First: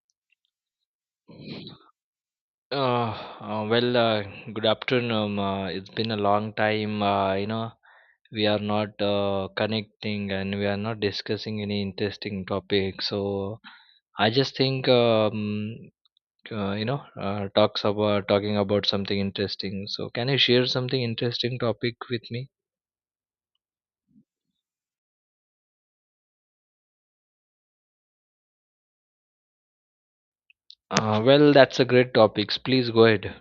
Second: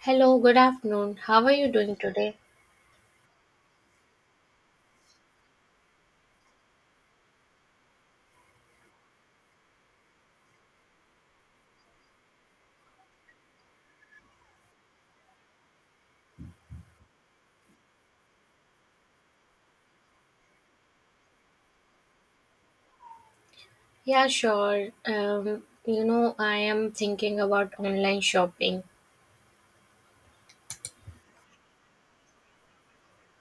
Hello, good afternoon. How are you doing today? Uh, uh, well, uh, Good afternoon. It's been a long time. We are not connecting and we are not discussing any interesting topic. So I just think you know, talks about talking about something interesting. So can you share something interesting topic with me? Yeah, sure. You know, I am thinking about online shopping. Well, that's a great topic. Please go ahead.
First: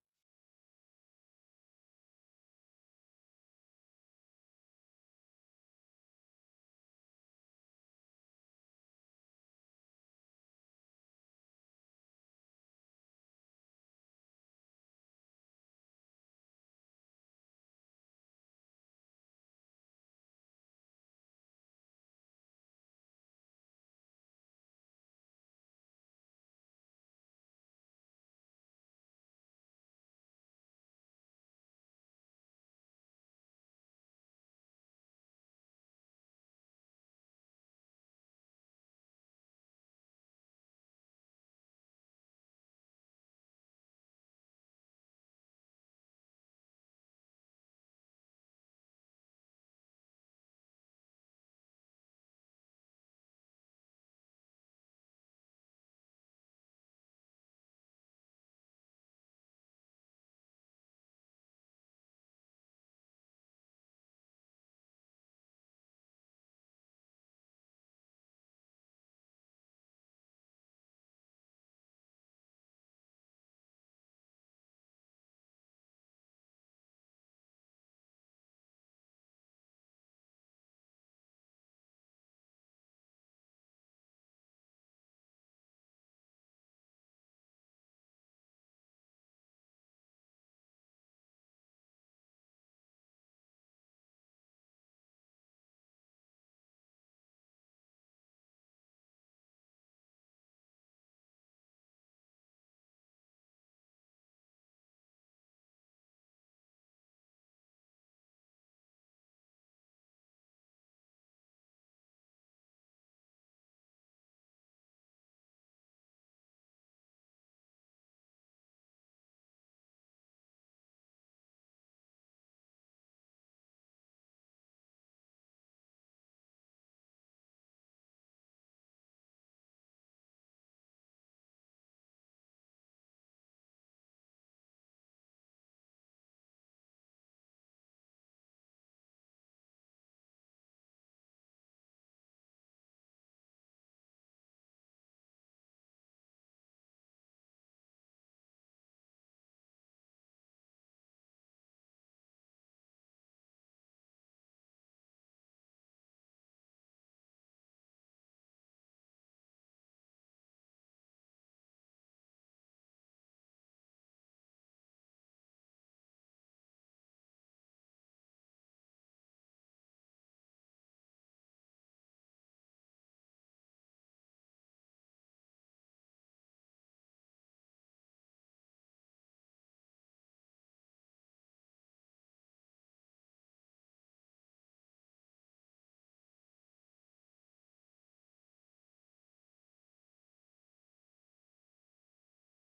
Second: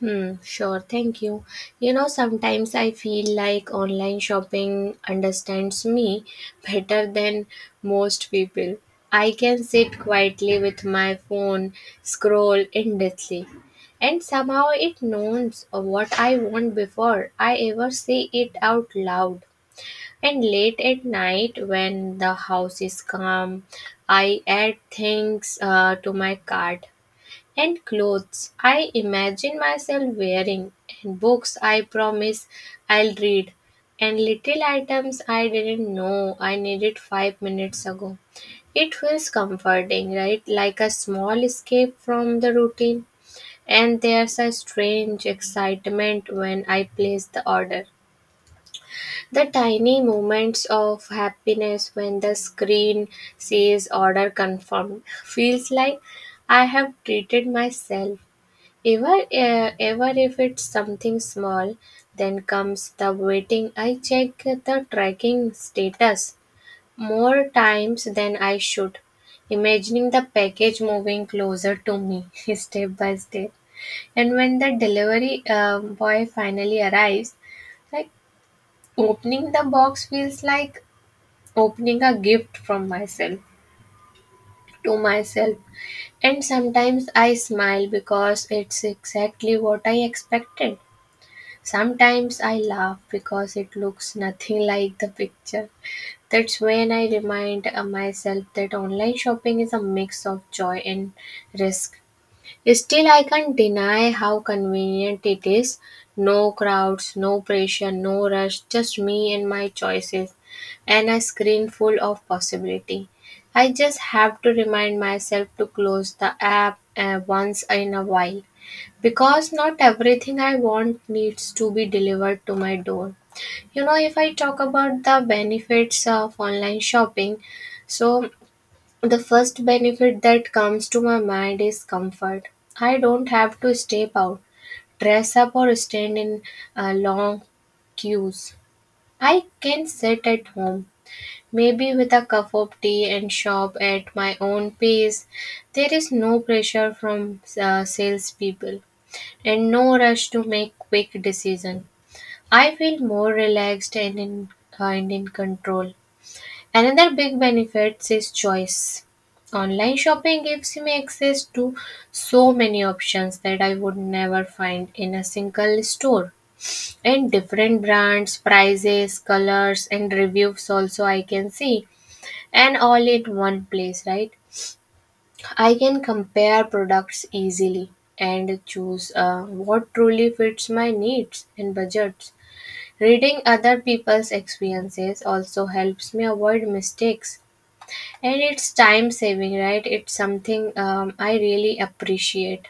Hmm, sure, thank you. You know, sometimes I feel like online shopping understands me better than most people. I can sit quietly with my phone, scroll endlessly, and somehow it knows what I want before I ever say it out loud. And late at night, when the house is calm, I add things to my cart and clothes I imagine myself wearing, and books I promise I'll read, and little items I didn't know I needed five minutes ago. It feels comforting, right? Like a small escape from the routine. And there's a strange excitement when I place the order. The tiny moments of happiness when the screen says order confirmed feels like I have treated myself. Ever, ever if it's something small, then comes the waiting. I check the tracking status more times than I should, imagining the package moving closer to me step by step. And when the delivery boy finally arrives, like opening the box feels like opening a gift from myself to myself, and sometimes I smile because it's exactly what I expected. Sometimes I laugh because it looks nothing like the picture. That's when I remind myself that online shopping is a mix of joy and risk. Still, I can't deny how convenient it is. No crowds, no pressure, no rush, just me and my choices, and a screen full of possibility. I just have to remind myself to close the app once in a while because not everything I want needs to be delivered to my door. You know, if I talk about the benefits of online shopping, so the first benefit that comes to my mind is comfort. I don't have to step out, dress up, or stand in long queues. I can sit at home, maybe with a cup of tea, and shop at my own pace. There is no pressure from salespeople and no rush to make quick decisions. I feel more relaxed and in control. Another big benefit is choice. Online shopping gives me access to so many options that I would never find in a single store. And different brands, prices, colors, and reviews also I can see. And all in one place, right? I can compare products easily and choose what truly fits my needs and budgets. Reading other people's experiences also helps me avoid mistakes, and it's time saving, right? It's something I really appreciate,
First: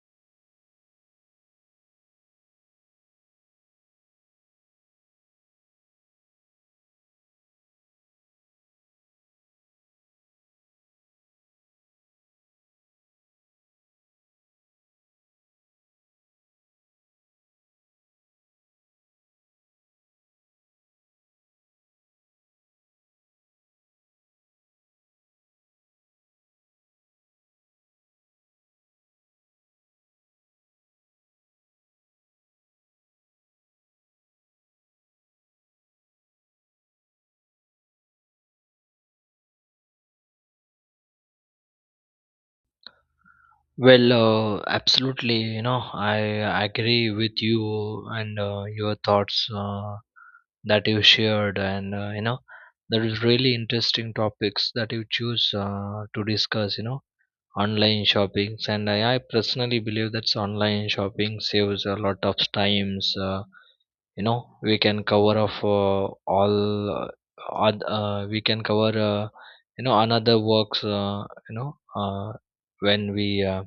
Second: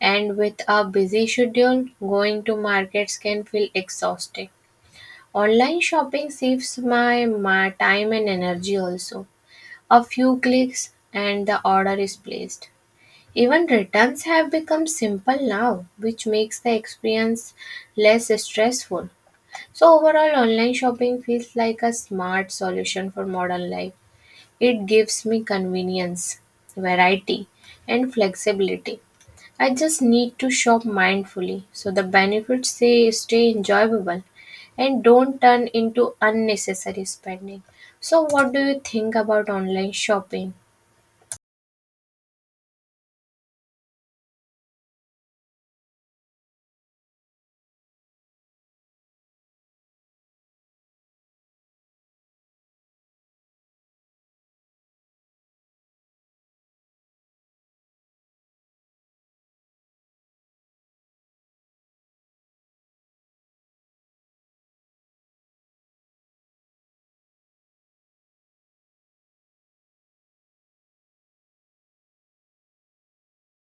and with a busy schedule, going to markets can feel exhausting. Online shopping saves my time and energy also. A few clicks and the order is placed. Even returns have become simple now, which makes the experience less stressful. So overall, online shopping feels like a smart solution for modern life. It gives me convenience, variety, and flexibility. I just need to shop mindfully so the benefits they stay enjoyable and don't turn into unnecessary spending. So what do you think about online shopping? Well, absolutely. You know, I agree with you and your thoughts that you shared, and there is really interesting topics that you choose to discuss. You know, online shoppings, and I personally believe that online shopping saves a lot of times. We can cover off all. We can cover, another works. You know, uh, when we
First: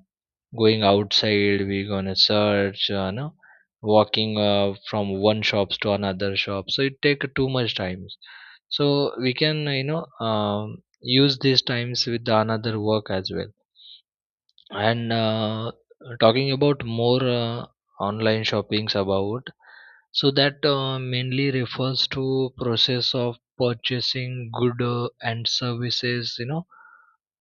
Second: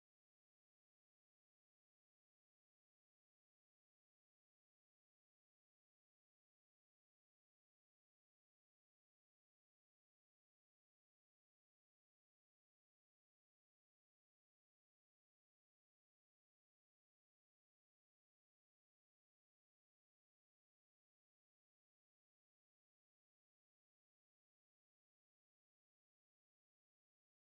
going outside we gonna search no walking from one shops to another shop so it take too much time, so we can use these times with the another work as well, and talking about more online shoppings about, so that mainly refers to process of purchasing good and services, you know,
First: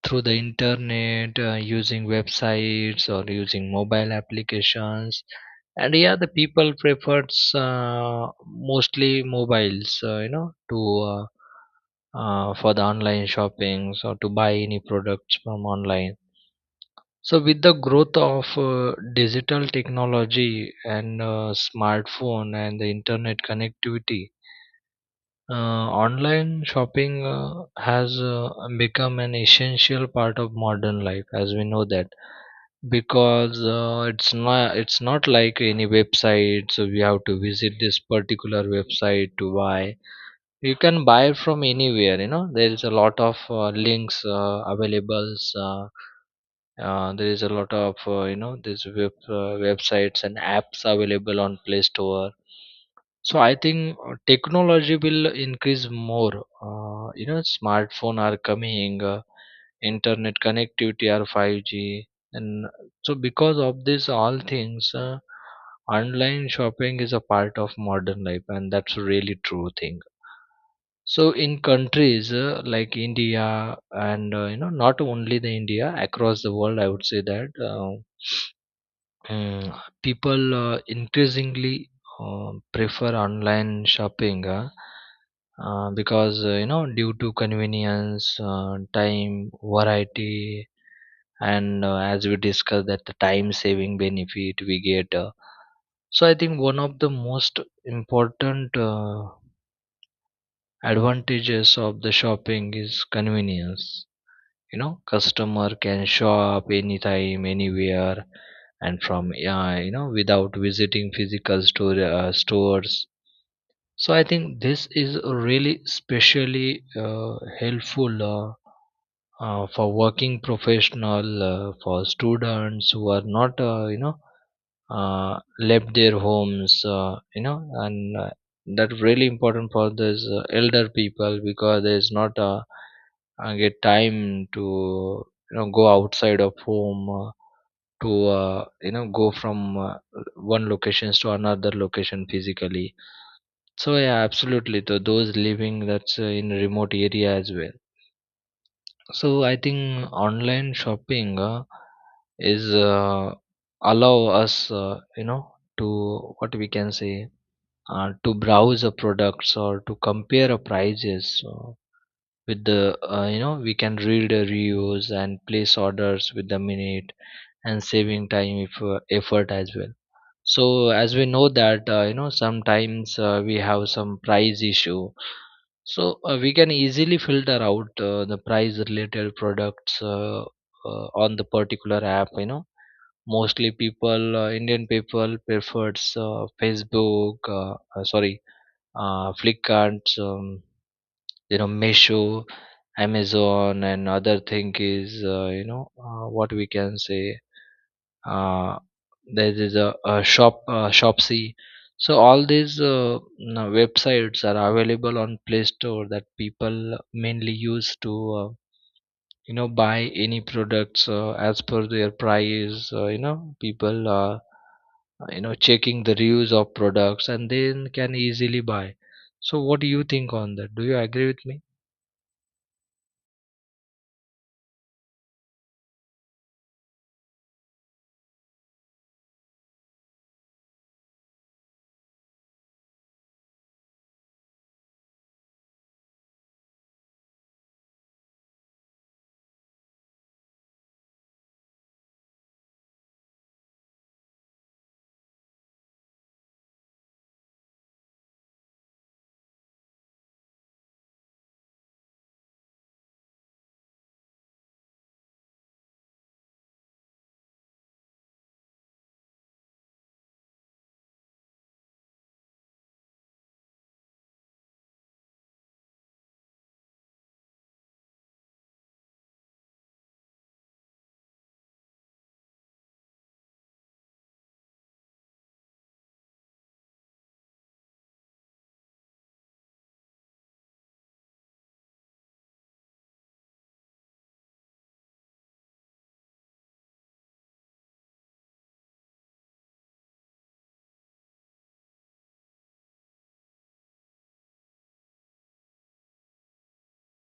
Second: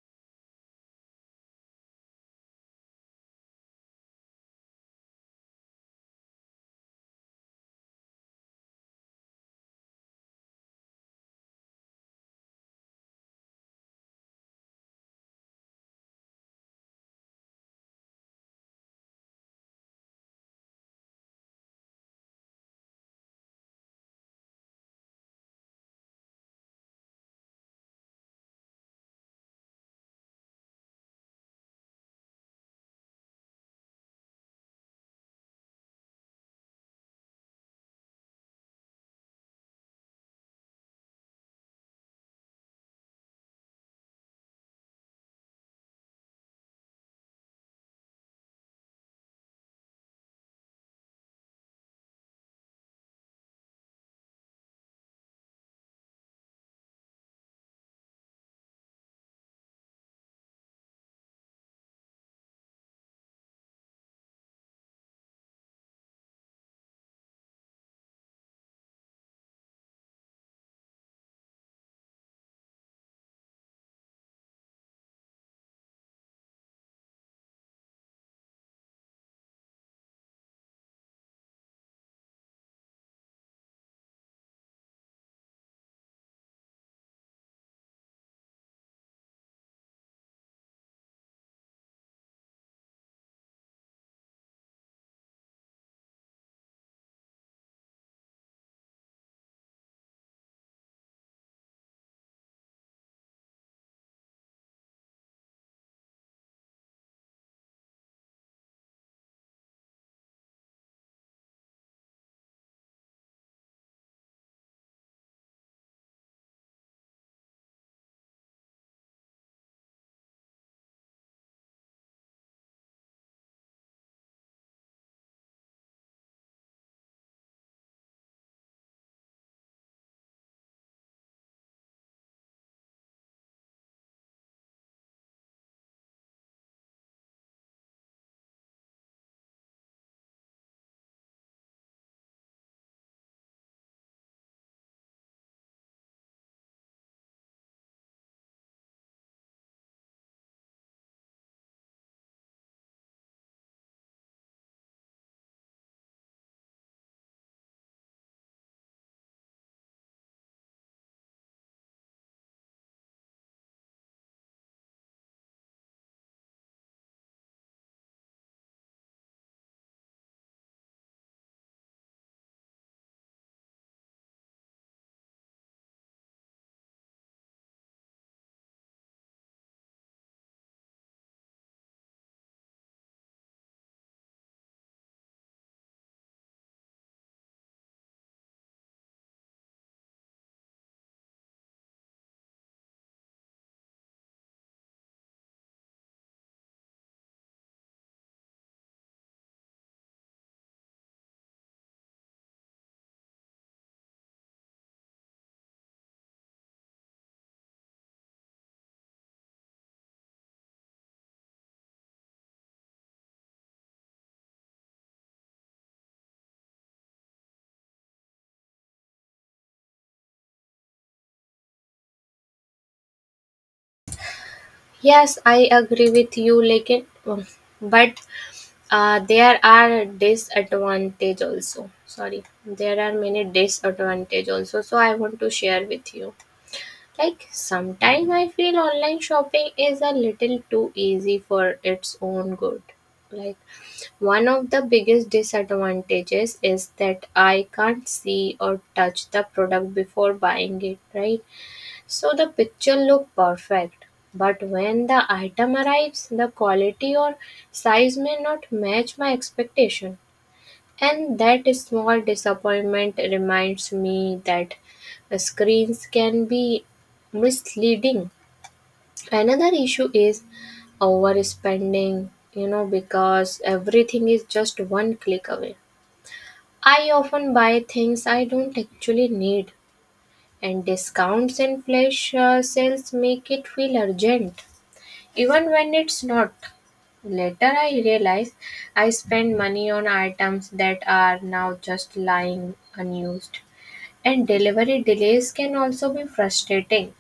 through the internet, using websites or using mobile applications. And yeah, the people prefers mostly mobiles, you know, to uh, for the online shoppings or to buy any products from online. So with the growth of digital technology and smartphone and the internet connectivity, online shopping has become an essential part of modern life, as we know that because it's not like any website, so we have to visit this particular website to buy. You can buy from anywhere, you know, there is a lot of links available, there is a lot of this websites and apps available on Play Store. So I think technology will increase more. Smartphone are coming, internet connectivity are 5G, and so because of this, all things, online shopping is a part of modern life, and that's a really true thing. So in countries like India and not only the India, across the world, I would say that. Mm, People increasingly prefer online shopping, because due to convenience, time, variety, and as we discussed that the time saving benefit we get. So I think one of the most important advantages of the shopping is convenience. You know, customer can show up anytime anywhere and from without visiting physical store, stores. So I think this is really specially helpful, for working professional, for students who are not left their homes, and that really important for these elder people because there's not a, get time to, you know, go outside of home, to you know go from one locations to another location physically. So yeah, absolutely, so those living that's in remote area as well. So I think online shopping is allow us, to what we can say to browse the products or to compare a prices, with the we can read the reviews and place orders with the minute and saving time if effort as well. So as we know that sometimes we have some price issue. So we can easily filter out the price related products on the particular app. You know, mostly people, Indian people, prefers Facebook. Sorry, Flipkart. Meesho, Amazon, and other thing is what we can say uh, there is a shopsy. So all these no, websites are available on Play Store that people mainly use to buy any products as per their price, people checking the reviews of products and then can easily buy. So what do you think on that? Do you agree with me? Yes, I agree with you like it, but there are disadvantage also. Sorry, there are many disadvantage also. So I want to share with you. Like sometimes I feel online shopping is a little too easy for its own good. Like one of the biggest disadvantages is that I can't see or touch the product before buying it, right? So the picture look perfect, but when the item arrives, the quality or size may not match my expectation. And that small disappointment reminds me that screens can be misleading. Another issue is overspending, you know, because everything is just one click away. I often buy things I don't actually need, and discounts and flash sales make it feel urgent, even when it's not. Later, I realized I spend money on items that are now just lying unused. And delivery delays can also be frustrating.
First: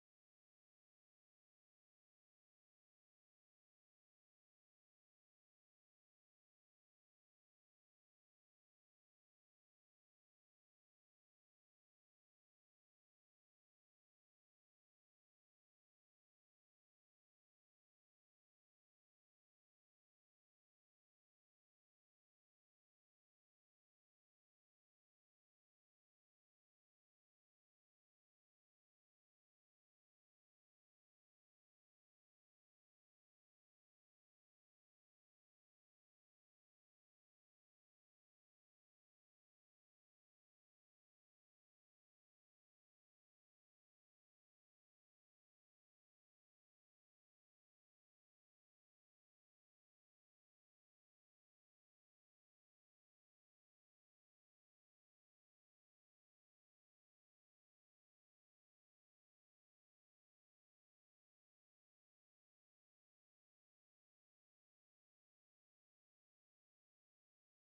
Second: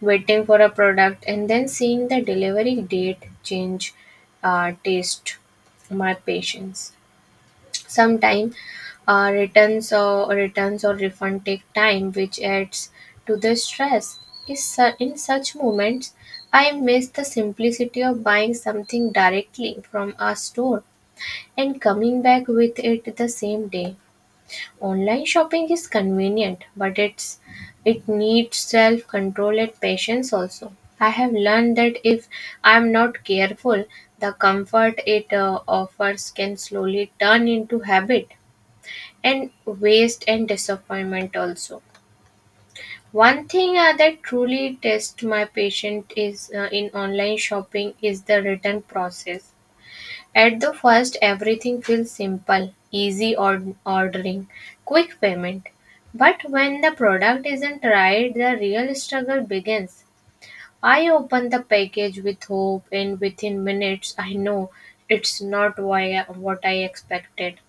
Waiting for a product and then seeing the delivery date change taste my patience. Sometimes returns or refund take time, which adds to the stress. In such moments, I miss the simplicity of buying something directly from a store and coming back with it the same day. Online shopping is convenient, but it needs self control and patience also. I have learned that if I'm not careful, the comfort it offers can slowly turn into habit and waste and disappointment also. One thing that truly tests my patience is in online shopping is the return process. At the first, everything feels simple, easy, ordering, quick payment. But when the product isn't right, the real struggle begins. I open the package with hope, and within minutes I know it's not why what I expected.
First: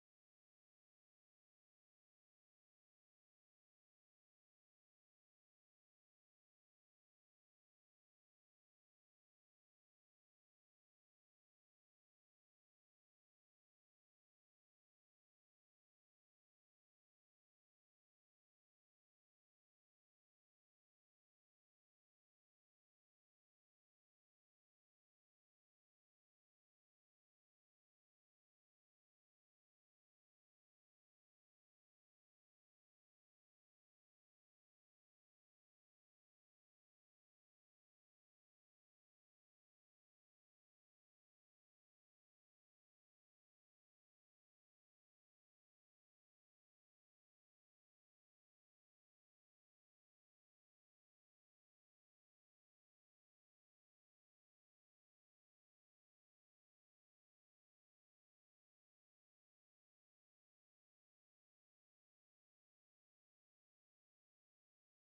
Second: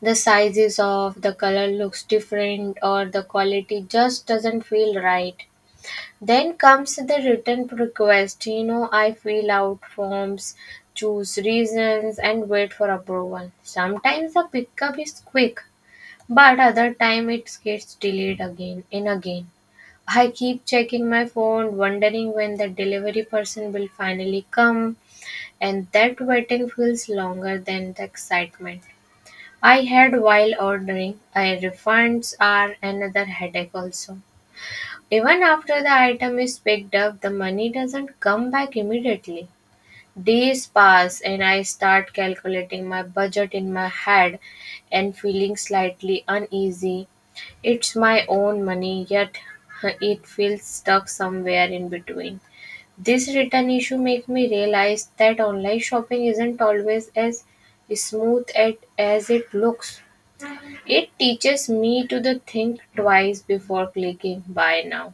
The sizes of the color looks different, or the quality just doesn't feel right. Then comes the written request. You know, I fill out forms, choose reasons, and wait for approval. Sometimes the pickup is quick, but other time it gets delayed again and again. I keep checking my phone, wondering when the delivery person will finally come, and that waiting feels longer than the excitement I had while ordering. I refunds are another headache also. Even after the item is picked up, the money doesn't come back immediately. Days pass and I start calculating my budget in my head and feeling slightly uneasy. It's my own money, yet it feels stuck somewhere in between. This return issue makes me realize that online shopping isn't always as smooth as it looks. It teaches me to the think twice before clicking buy now,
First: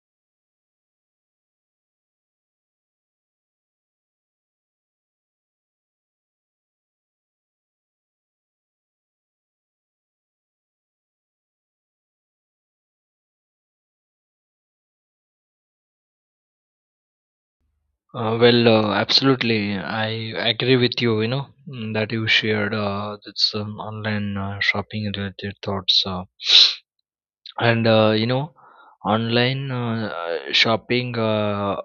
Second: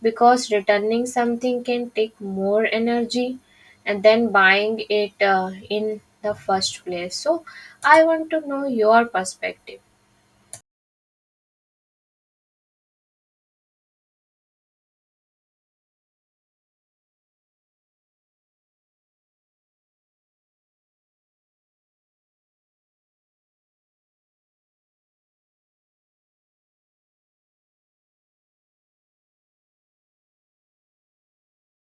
because returning something can take more energy and then buying it in the first place. So I want to know your perspective. Well, absolutely. I agree with you, that you shared this online shopping related thoughts. And online shopping.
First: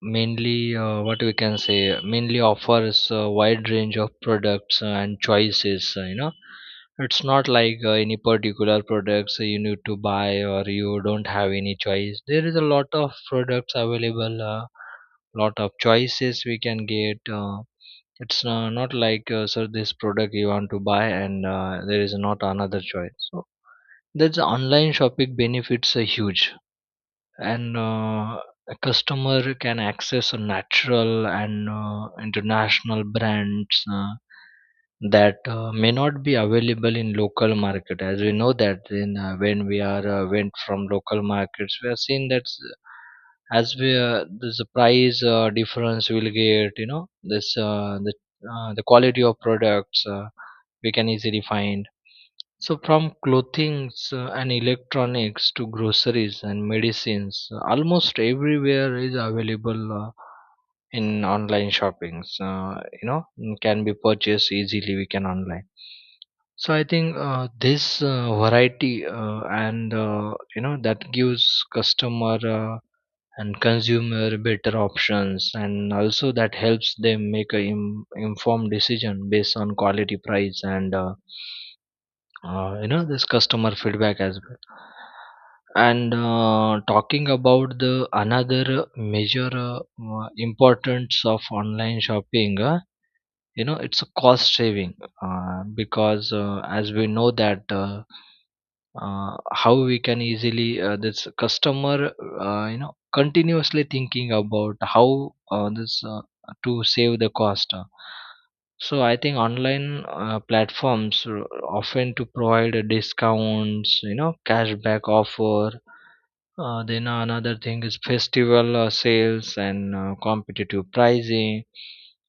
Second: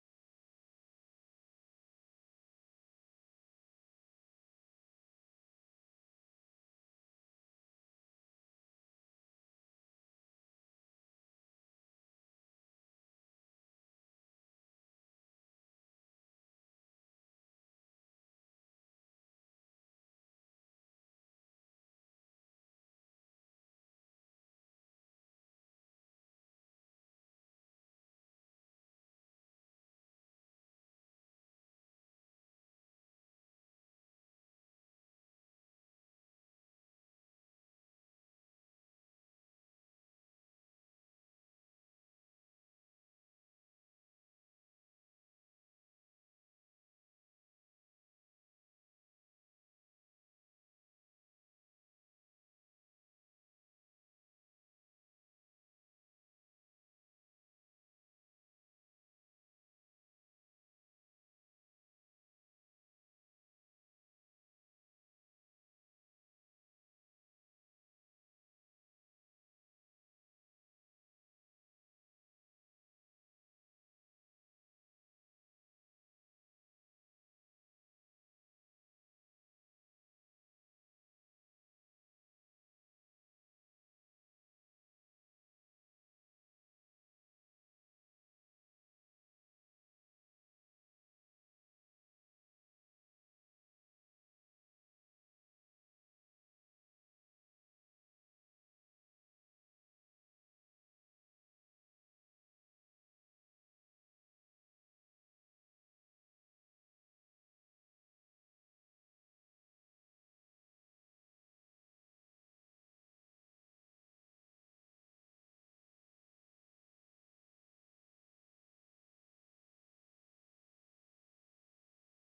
Mainly what we can say mainly offers a wide range of products and choices. It's not like any particular products you need to buy, or you don't have any choice. There is a lot of products available, lot of choices we can get. It's not like, so this product you want to buy, and there is not another choice, so that's online shopping benefits are huge. And a customer can access a natural and international brands that may not be available in local market. As we know that in when we are went from local markets, we are seeing that, s- as we there's a price difference we'll get, you know this, the quality of products we can easily find. So, from clothing, so, and electronics to groceries and medicines, almost everywhere is available in online shoppings. Can be purchased easily. We can online. So, I think this variety and that gives customer and consumer better options, and also that helps them make a informed decision based on quality, price, and this customer feedback as well. And talking about the another major importance of online shopping, it's a cost saving. Because as we know that, how we can easily this customer continuously thinking about how this to save the cost. So I think online platforms often to provide a discounts, you know, cashback offer. Then another thing is festival sales and competitive pricing.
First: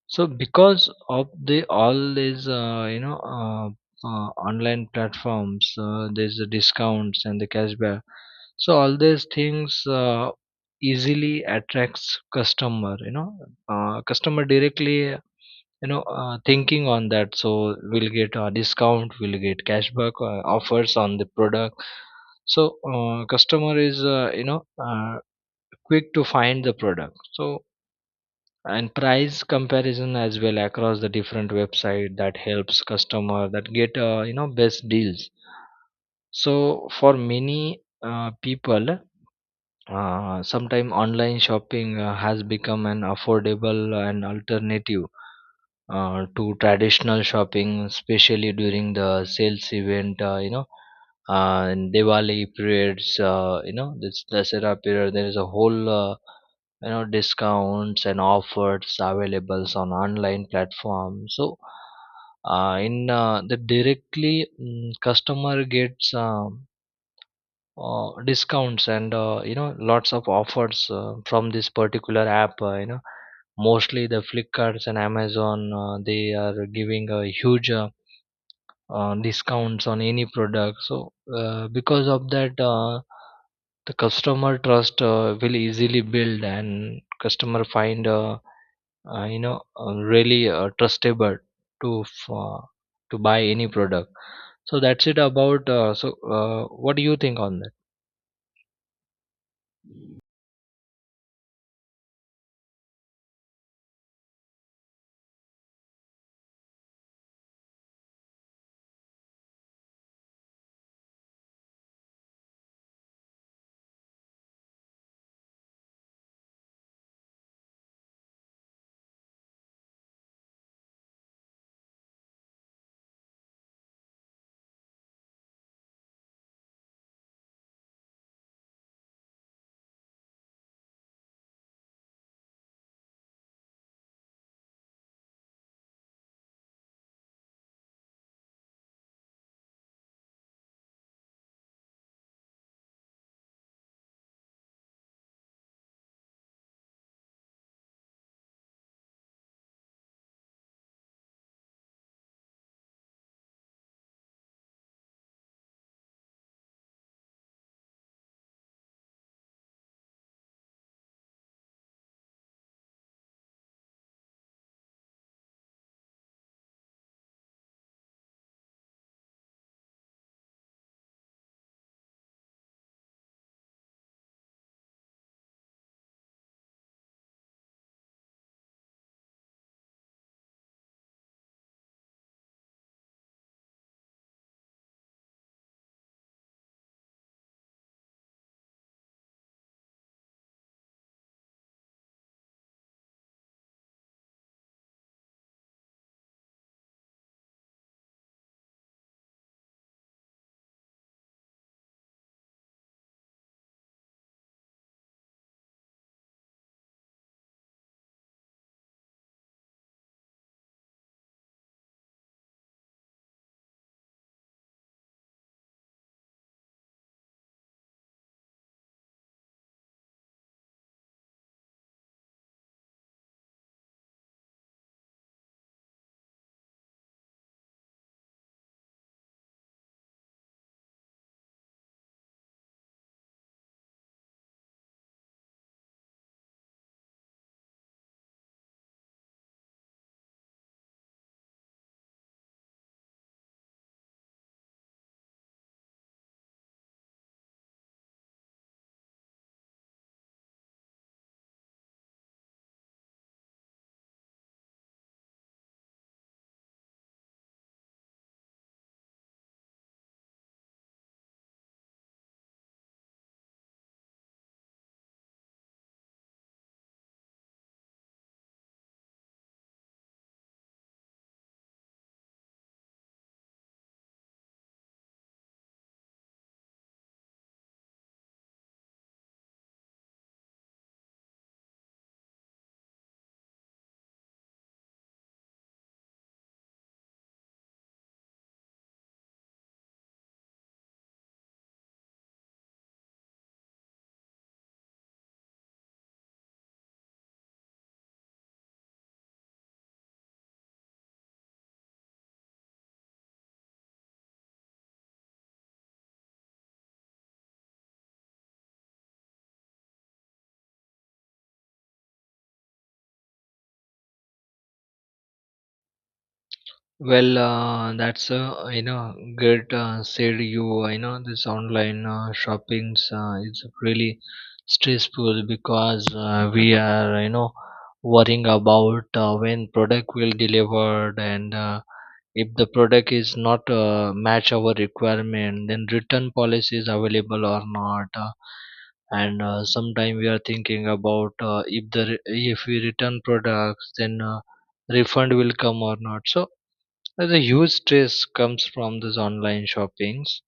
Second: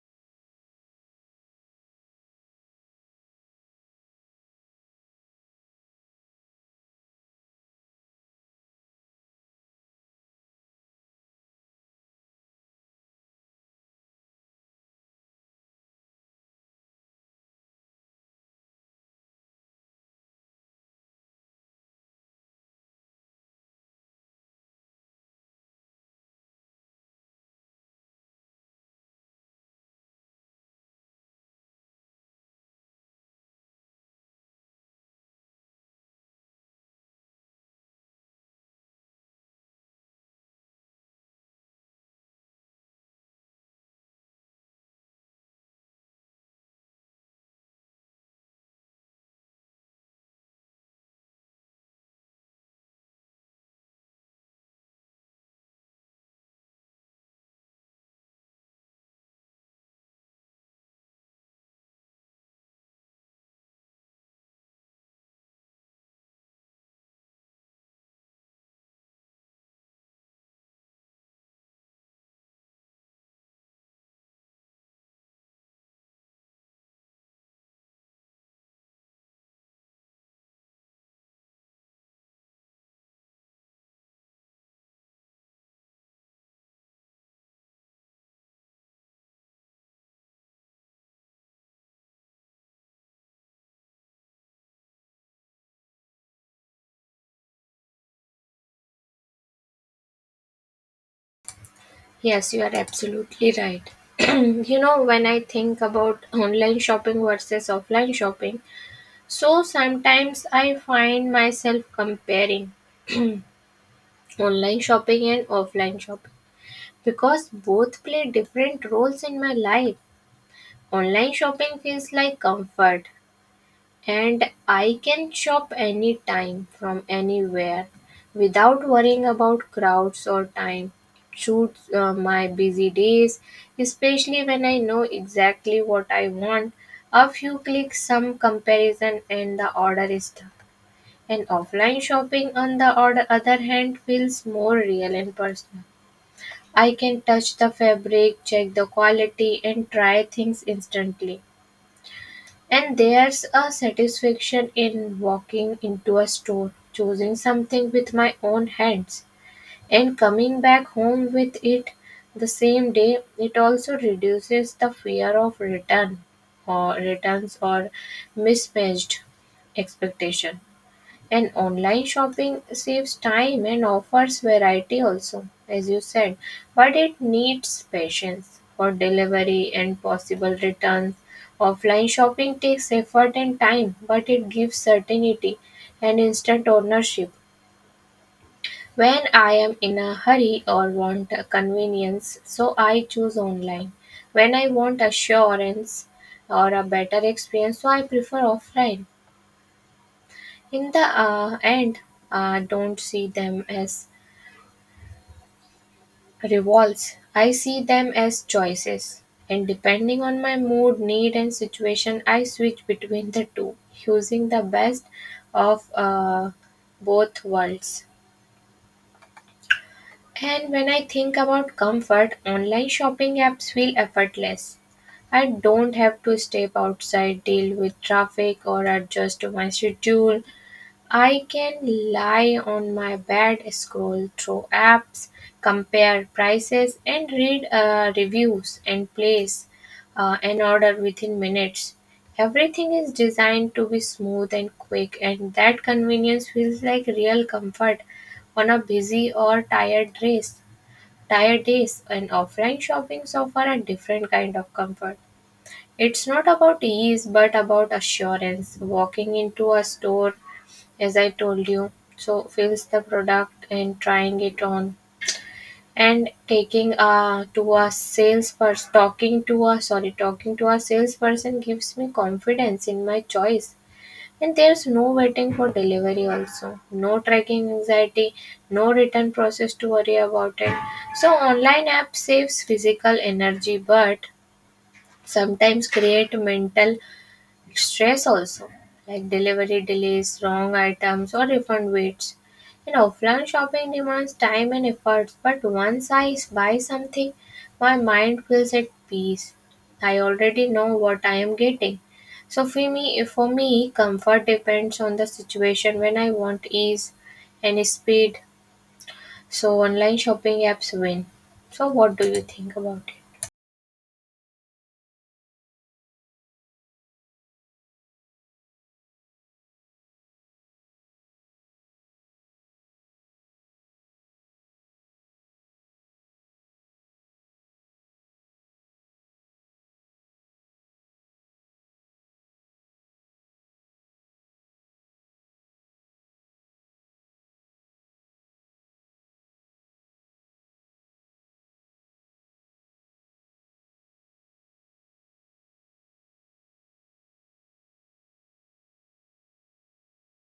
So because of the all these online platforms, there's the discounts and the cashback. So all these things easily attracts customer. You know, customer directly, thinking on that, so we'll get a discount, we'll get cashback offers on the product. So customer is quick to find the product. So and price comparison as well across the different website that helps customer that get best deals. So for many people, sometime online shopping has become an affordable and alternative to traditional shopping, especially during the sales event, and Diwali periods, this Dasara period, there is a whole, discounts and offers available on online platform. So, in the directly, customer gets discounts and lots of offers from this particular app, mostly the Flipkarts and Amazon they are giving a huge discounts on any product. So because of that, the customer trust will easily build and customer find really trustable to f- uh, to buy any product. So that's it about, so what do you think on that? Yes, you are absolutely right. You know, when I think about online shopping versus offline shopping, so sometimes I find myself comparing online shopping and offline shopping, because both play different roles in my life. Online shopping feels like comfort, and I can shop anytime from anywhere without worrying about crowds or time. It suits my busy days, especially when I know exactly what I want. A few clicks, some comparison, and the order is done. And offline shopping, on the other hand, feels more real and personal. I can touch the fabric, check the quality, and try things instantly. And there's a satisfaction in walking into a store, choosing something with my own hands, and coming back home with it the same day. It also reduces the fear of returns or mismatched expectation. And online shopping saves time and offers variety also, as you said, but it needs patience for delivery and possible returns. Offline shopping takes effort and time, but it gives certainty and instant ownership. When I am in a hurry or want a convenience, so I choose online. When I want assurance or a better experience, so I prefer offline. In the end, I don't see them as revolts. I see them as choices. And depending on my mood, need, and situation, I switch between the two, using the best of both worlds. And when I think about comfort, online shopping apps feel effortless. I don't have to step outside, deal with traffic, or adjust to my schedule. I can lie on my bed, scroll through apps, compare prices, and read reviews and place an order within minutes. Everything is designed to be smooth and quick, and that convenience feels like real comfort on a busy or tired days. Tired days and offline shopping offer a different kind of comfort. It's not about ease but about assurance. Walking into a store, as I told you, so fills the product and trying it on and taking to a salesperson, talking to a salesperson gives me confidence in my choice. And there's no waiting for delivery also, no tracking anxiety, no return process to worry about it. So online app saves physical energy, but sometimes create mental stress also, like delivery delays, wrong items, or refund waits. You know, offline shopping demands time and effort, but once I buy something, my mind feels at peace. I already know what I am getting. So for me, comfort depends on the situation when I want ease and speed. So online shopping apps win. So what do you think about it? Well, that's good said you, you know this online shoppings is really stressful because we are, you know, worrying about when product will delivered, and if the product is not match our requirement, then return policy is available or not. And sometime we are thinking about if we return products, then refund will come or not. So there's a huge stress comes from this online shoppings,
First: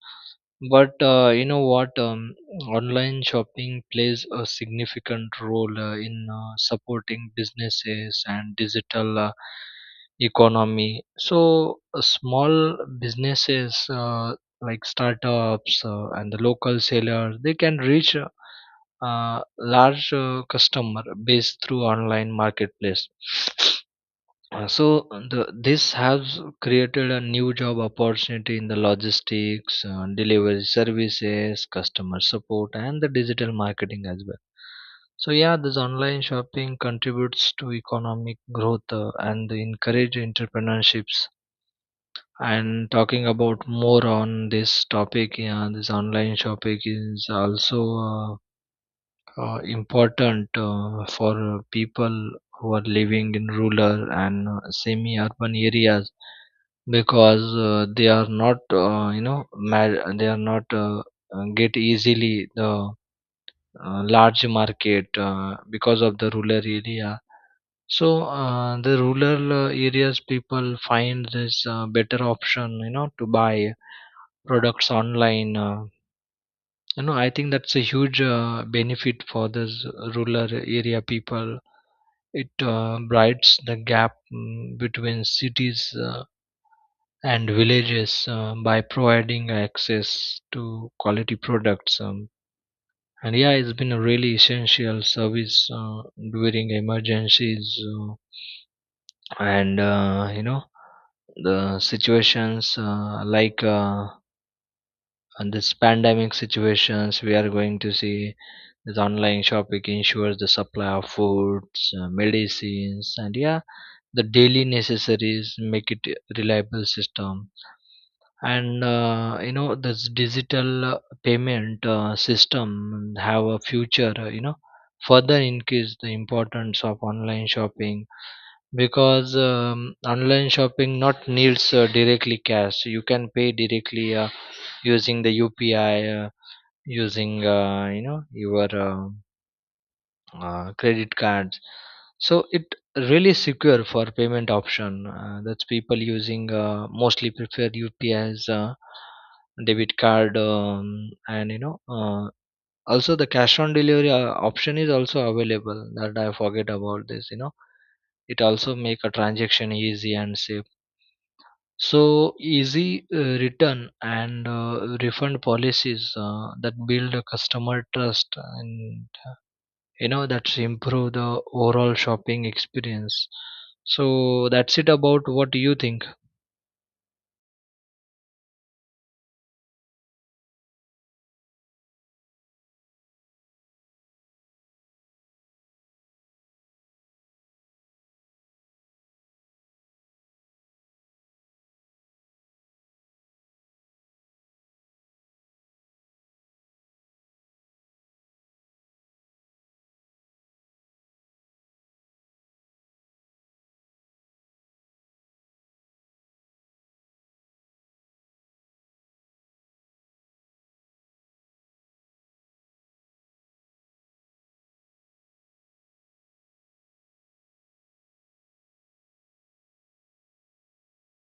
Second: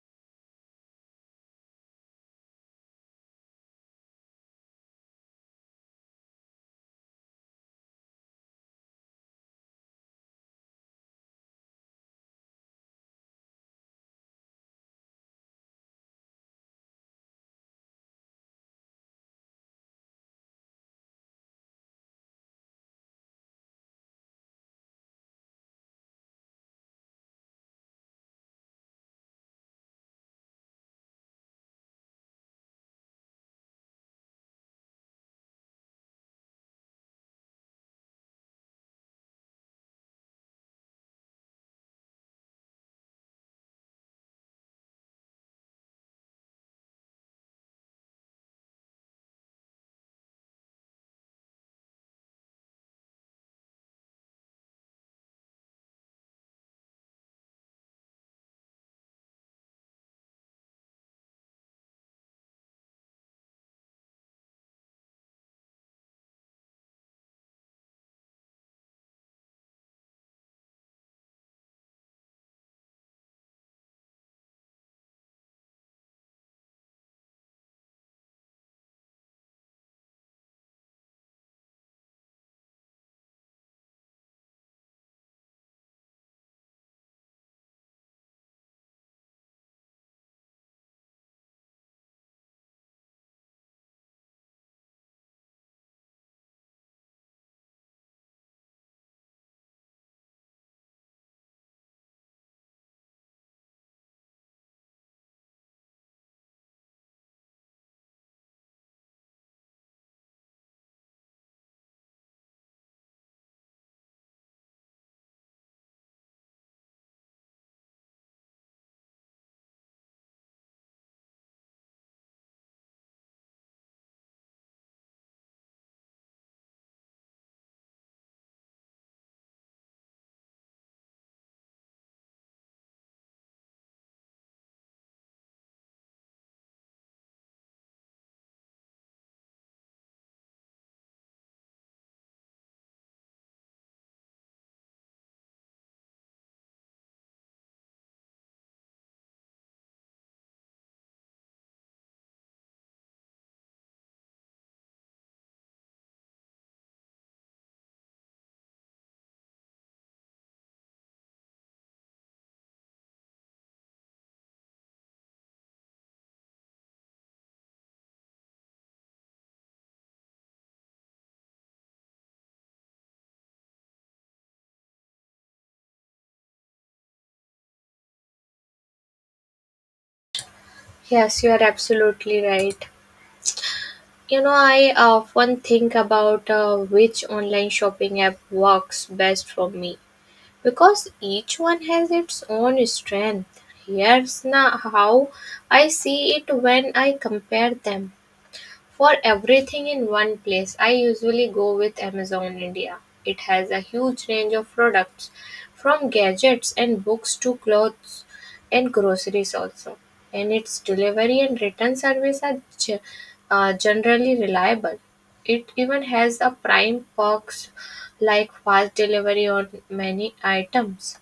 but you know what? Online shopping plays a significant role in supporting businesses and digital economy. So small businesses like startups and the local sellers they can reach large customer base through online marketplace. So this has created a new job opportunity in the logistics, delivery services, customer support, and the digital marketing as well. So yeah, this online shopping contributes to economic growth and encourage entrepreneurships. And talking about more on this topic, yeah, this online shopping is also important for people who are living in rural and semi urban areas because they are not get easily the large market because of the rural area. So the rural areas people find this better option, you know, to buy products online. I think that's a huge benefit for those rural area people. It bridges the gap, between cities uh, and villages by providing access to quality products, and yeah, it's been a really essential service during emergencies, and the situations, and this pandemic situations we are going to see. This online shopping ensures the supply of foods, medicines, and yeah, the daily necessities make it a reliable system. And this digital payment system have a future. You know, further increase the importance of online shopping because online shopping not needs directly cash. You can pay directly using the UPI, using your. Credit cards, so it really secure for payment option that's people using mostly prefer ups, debit card, and you know also the cash on delivery option is also available, that I forget about this, you know. It also make a transaction easy and safe. So easy return and refund policies that build a customer trust, and that's improve the overall shopping experience. So that's it about. What do you think? Yes, you are absolutely right. You know, I often think about which online shopping app works best for me because each one has its own strength. Here's now how I see it when I compare them. For everything in one place, I usually go with Amazon India. It has a huge range of products, from gadgets and books to clothes and groceries also. And its delivery and return service are generally reliable. It even has a prime perks like fast delivery on many items.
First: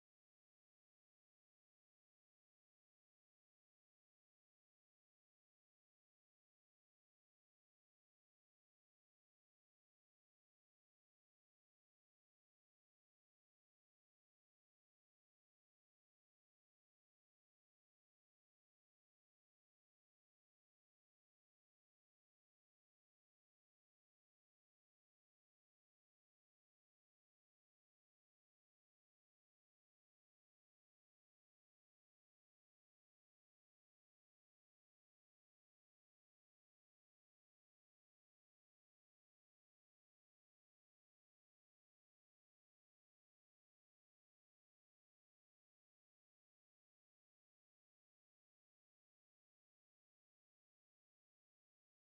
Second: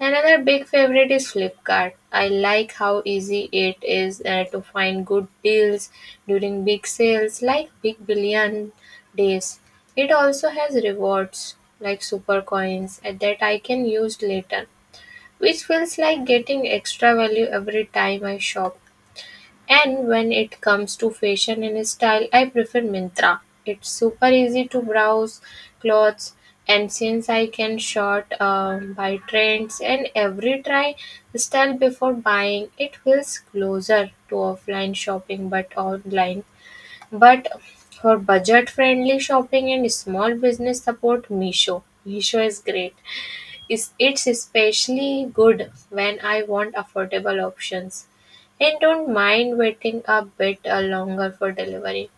Another big favorite is Flipkart. I like how easy it is to find good deals during big sales like Big Billion Days. It also has rewards like super coins that I can use later, which feels like getting extra value every time I shop. And when it comes to fashion and style, I prefer Mintra. It's super easy to browse clothes, and since I can sort by trends and every try style before buying, it feels closer to offline shopping but online. But for budget friendly shopping and small business support, Misho. Misho is great is it's especially good when I want affordable options and don't mind waiting a bit longer for delivery.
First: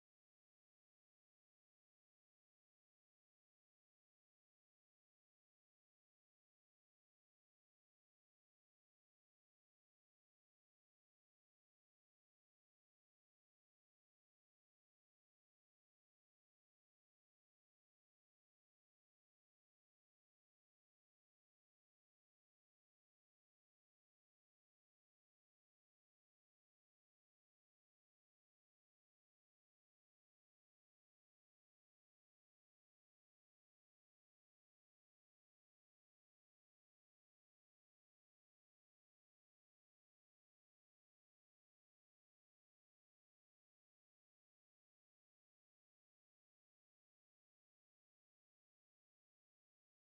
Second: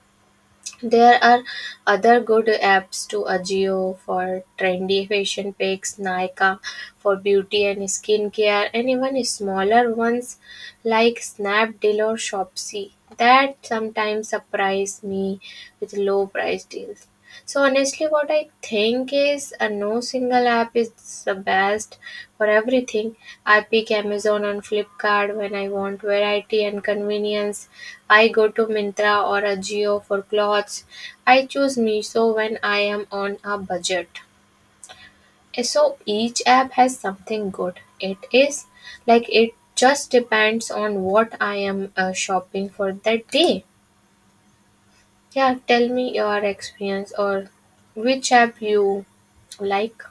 There are other good apps to Ajio for trendy fashion picks, Nykaa for beauty and skincare, and even smaller ones like Snapdeal or Shopsy that sometimes surprise me with low price deals. So honestly, what I think is a no single app is the best for everything. I pick Amazon and Flipkart when I want variety and convenience. I go to Mintra or Ajio for clothes. I choose Miso when I am on a budget. So each app has something good. It is like it just depends on what I am shopping for that day. Yeah, tell me your experience or which app you like.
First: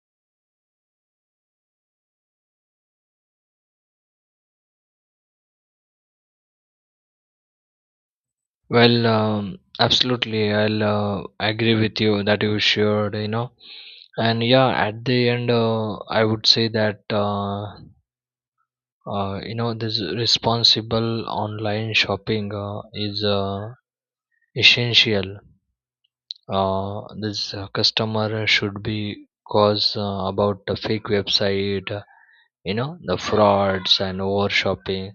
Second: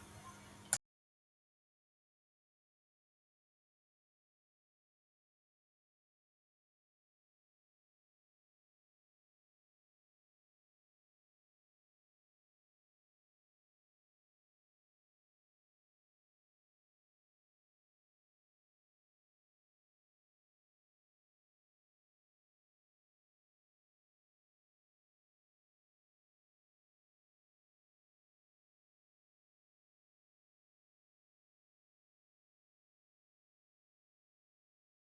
Well, absolutely, I'll agree with you that you shared, you know, and yeah, at the end I would say that, this responsible online shopping is essential. This customer should be cause about the fake website, you know, the frauds and over shopping.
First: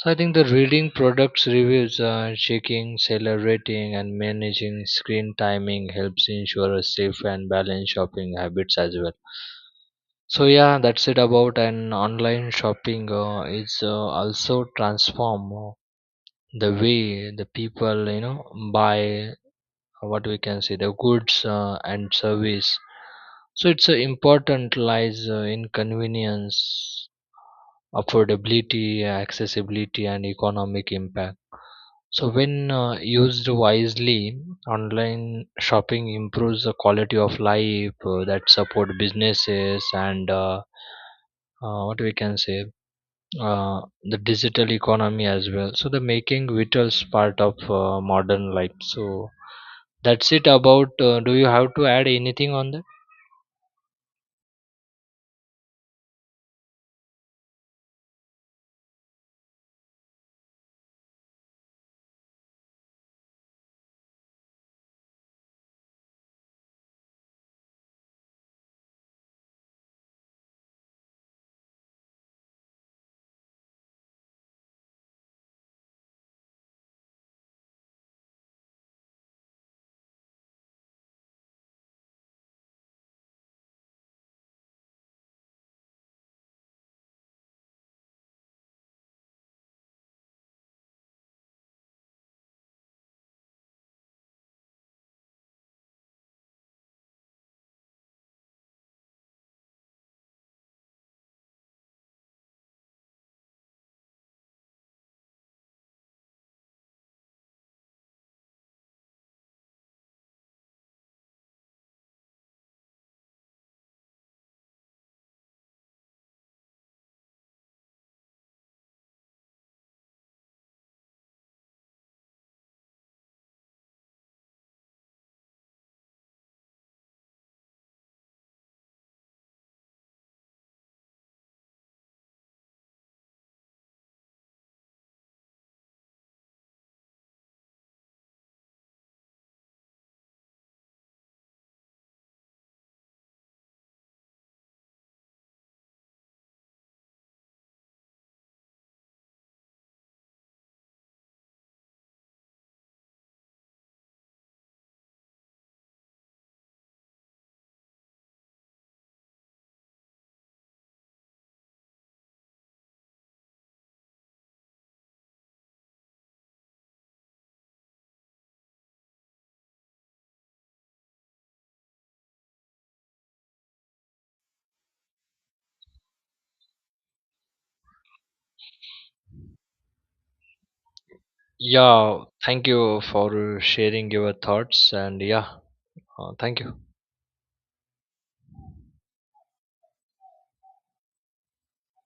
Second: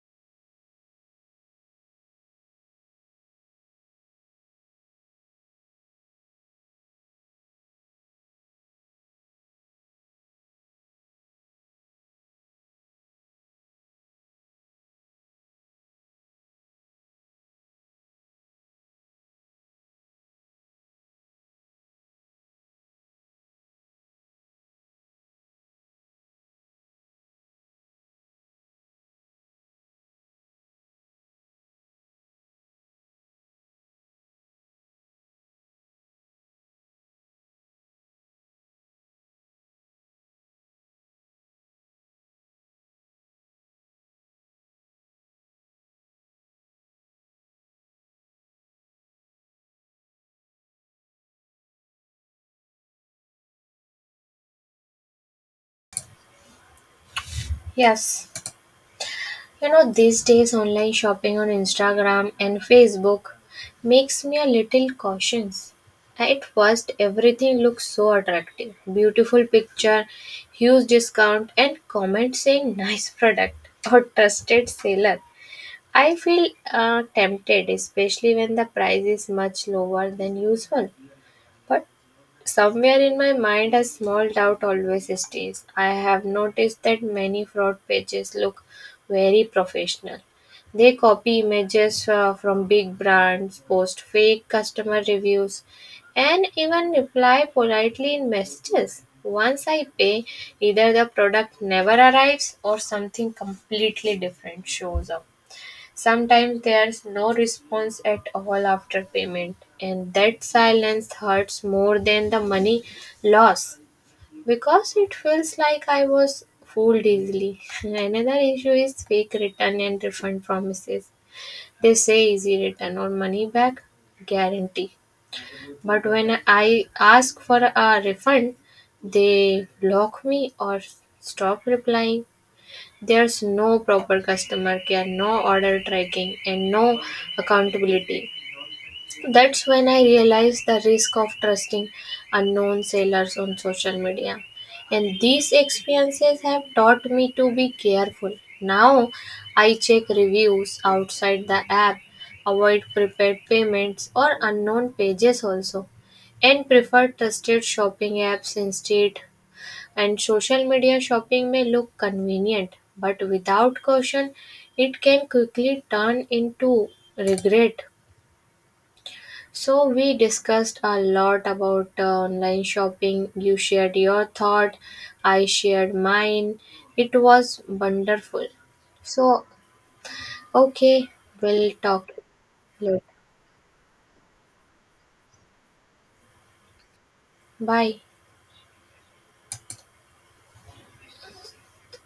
So I think the reading products reviews, checking seller rating and managing screen timing helps ensure a safe and balanced shopping habits as well. So yeah, that's it about an online shopping is also transform the way the people, you know, buy, uh, what we can say, the goods and service. So it's important lies in convenience, affordability, accessibility, and economic impact. So, when used wisely, online shopping improves the quality of life that support businesses and what we can say the digital economy as well. So, the making vitals part of modern life. So, that's it about. Do you have to add anything on that? Yes, you know, these days online shopping on Instagram and Facebook makes me a little cautious. At first, everything looks so attractive, beautiful picture, huge discount, and comment saying nice product or trusted seller. I feel tempted, especially when the price is much lower than usual. But somewhere in my mind, a small doubt always stays. I have noticed that many fraud pages look very professional. They copy images from big brands, post fake customer reviews, and even reply politely in messages. Once I pay, either the product never arrives or something completely different shows up. Sometimes there's no response at all after payment, and that silence hurts more than the money loss, because it feels like I was fooled easily. Another issue is fake return and refund promises. They say easy return or money back guarantee, but when I ask for a refund, they block me or stop replying. There's no proper customer care, no order tracking, and no accountability. That's when I realized the risk of trusting unknown sellers on social media. And these experiences have taught me to be careful. Now I check reviews outside the app, avoid prepaid payments or unknown pages also, and prefer trusted shopping apps instead. And social media shopping may look convenient, but without caution, it can quickly turn into regret. So, we discussed a lot about online shopping. You shared your thought, I shared mine. It was wonderful. So, okay, we'll talk Yeah, thank later. you for sharing your thoughts, and yeah, thank you. Bye.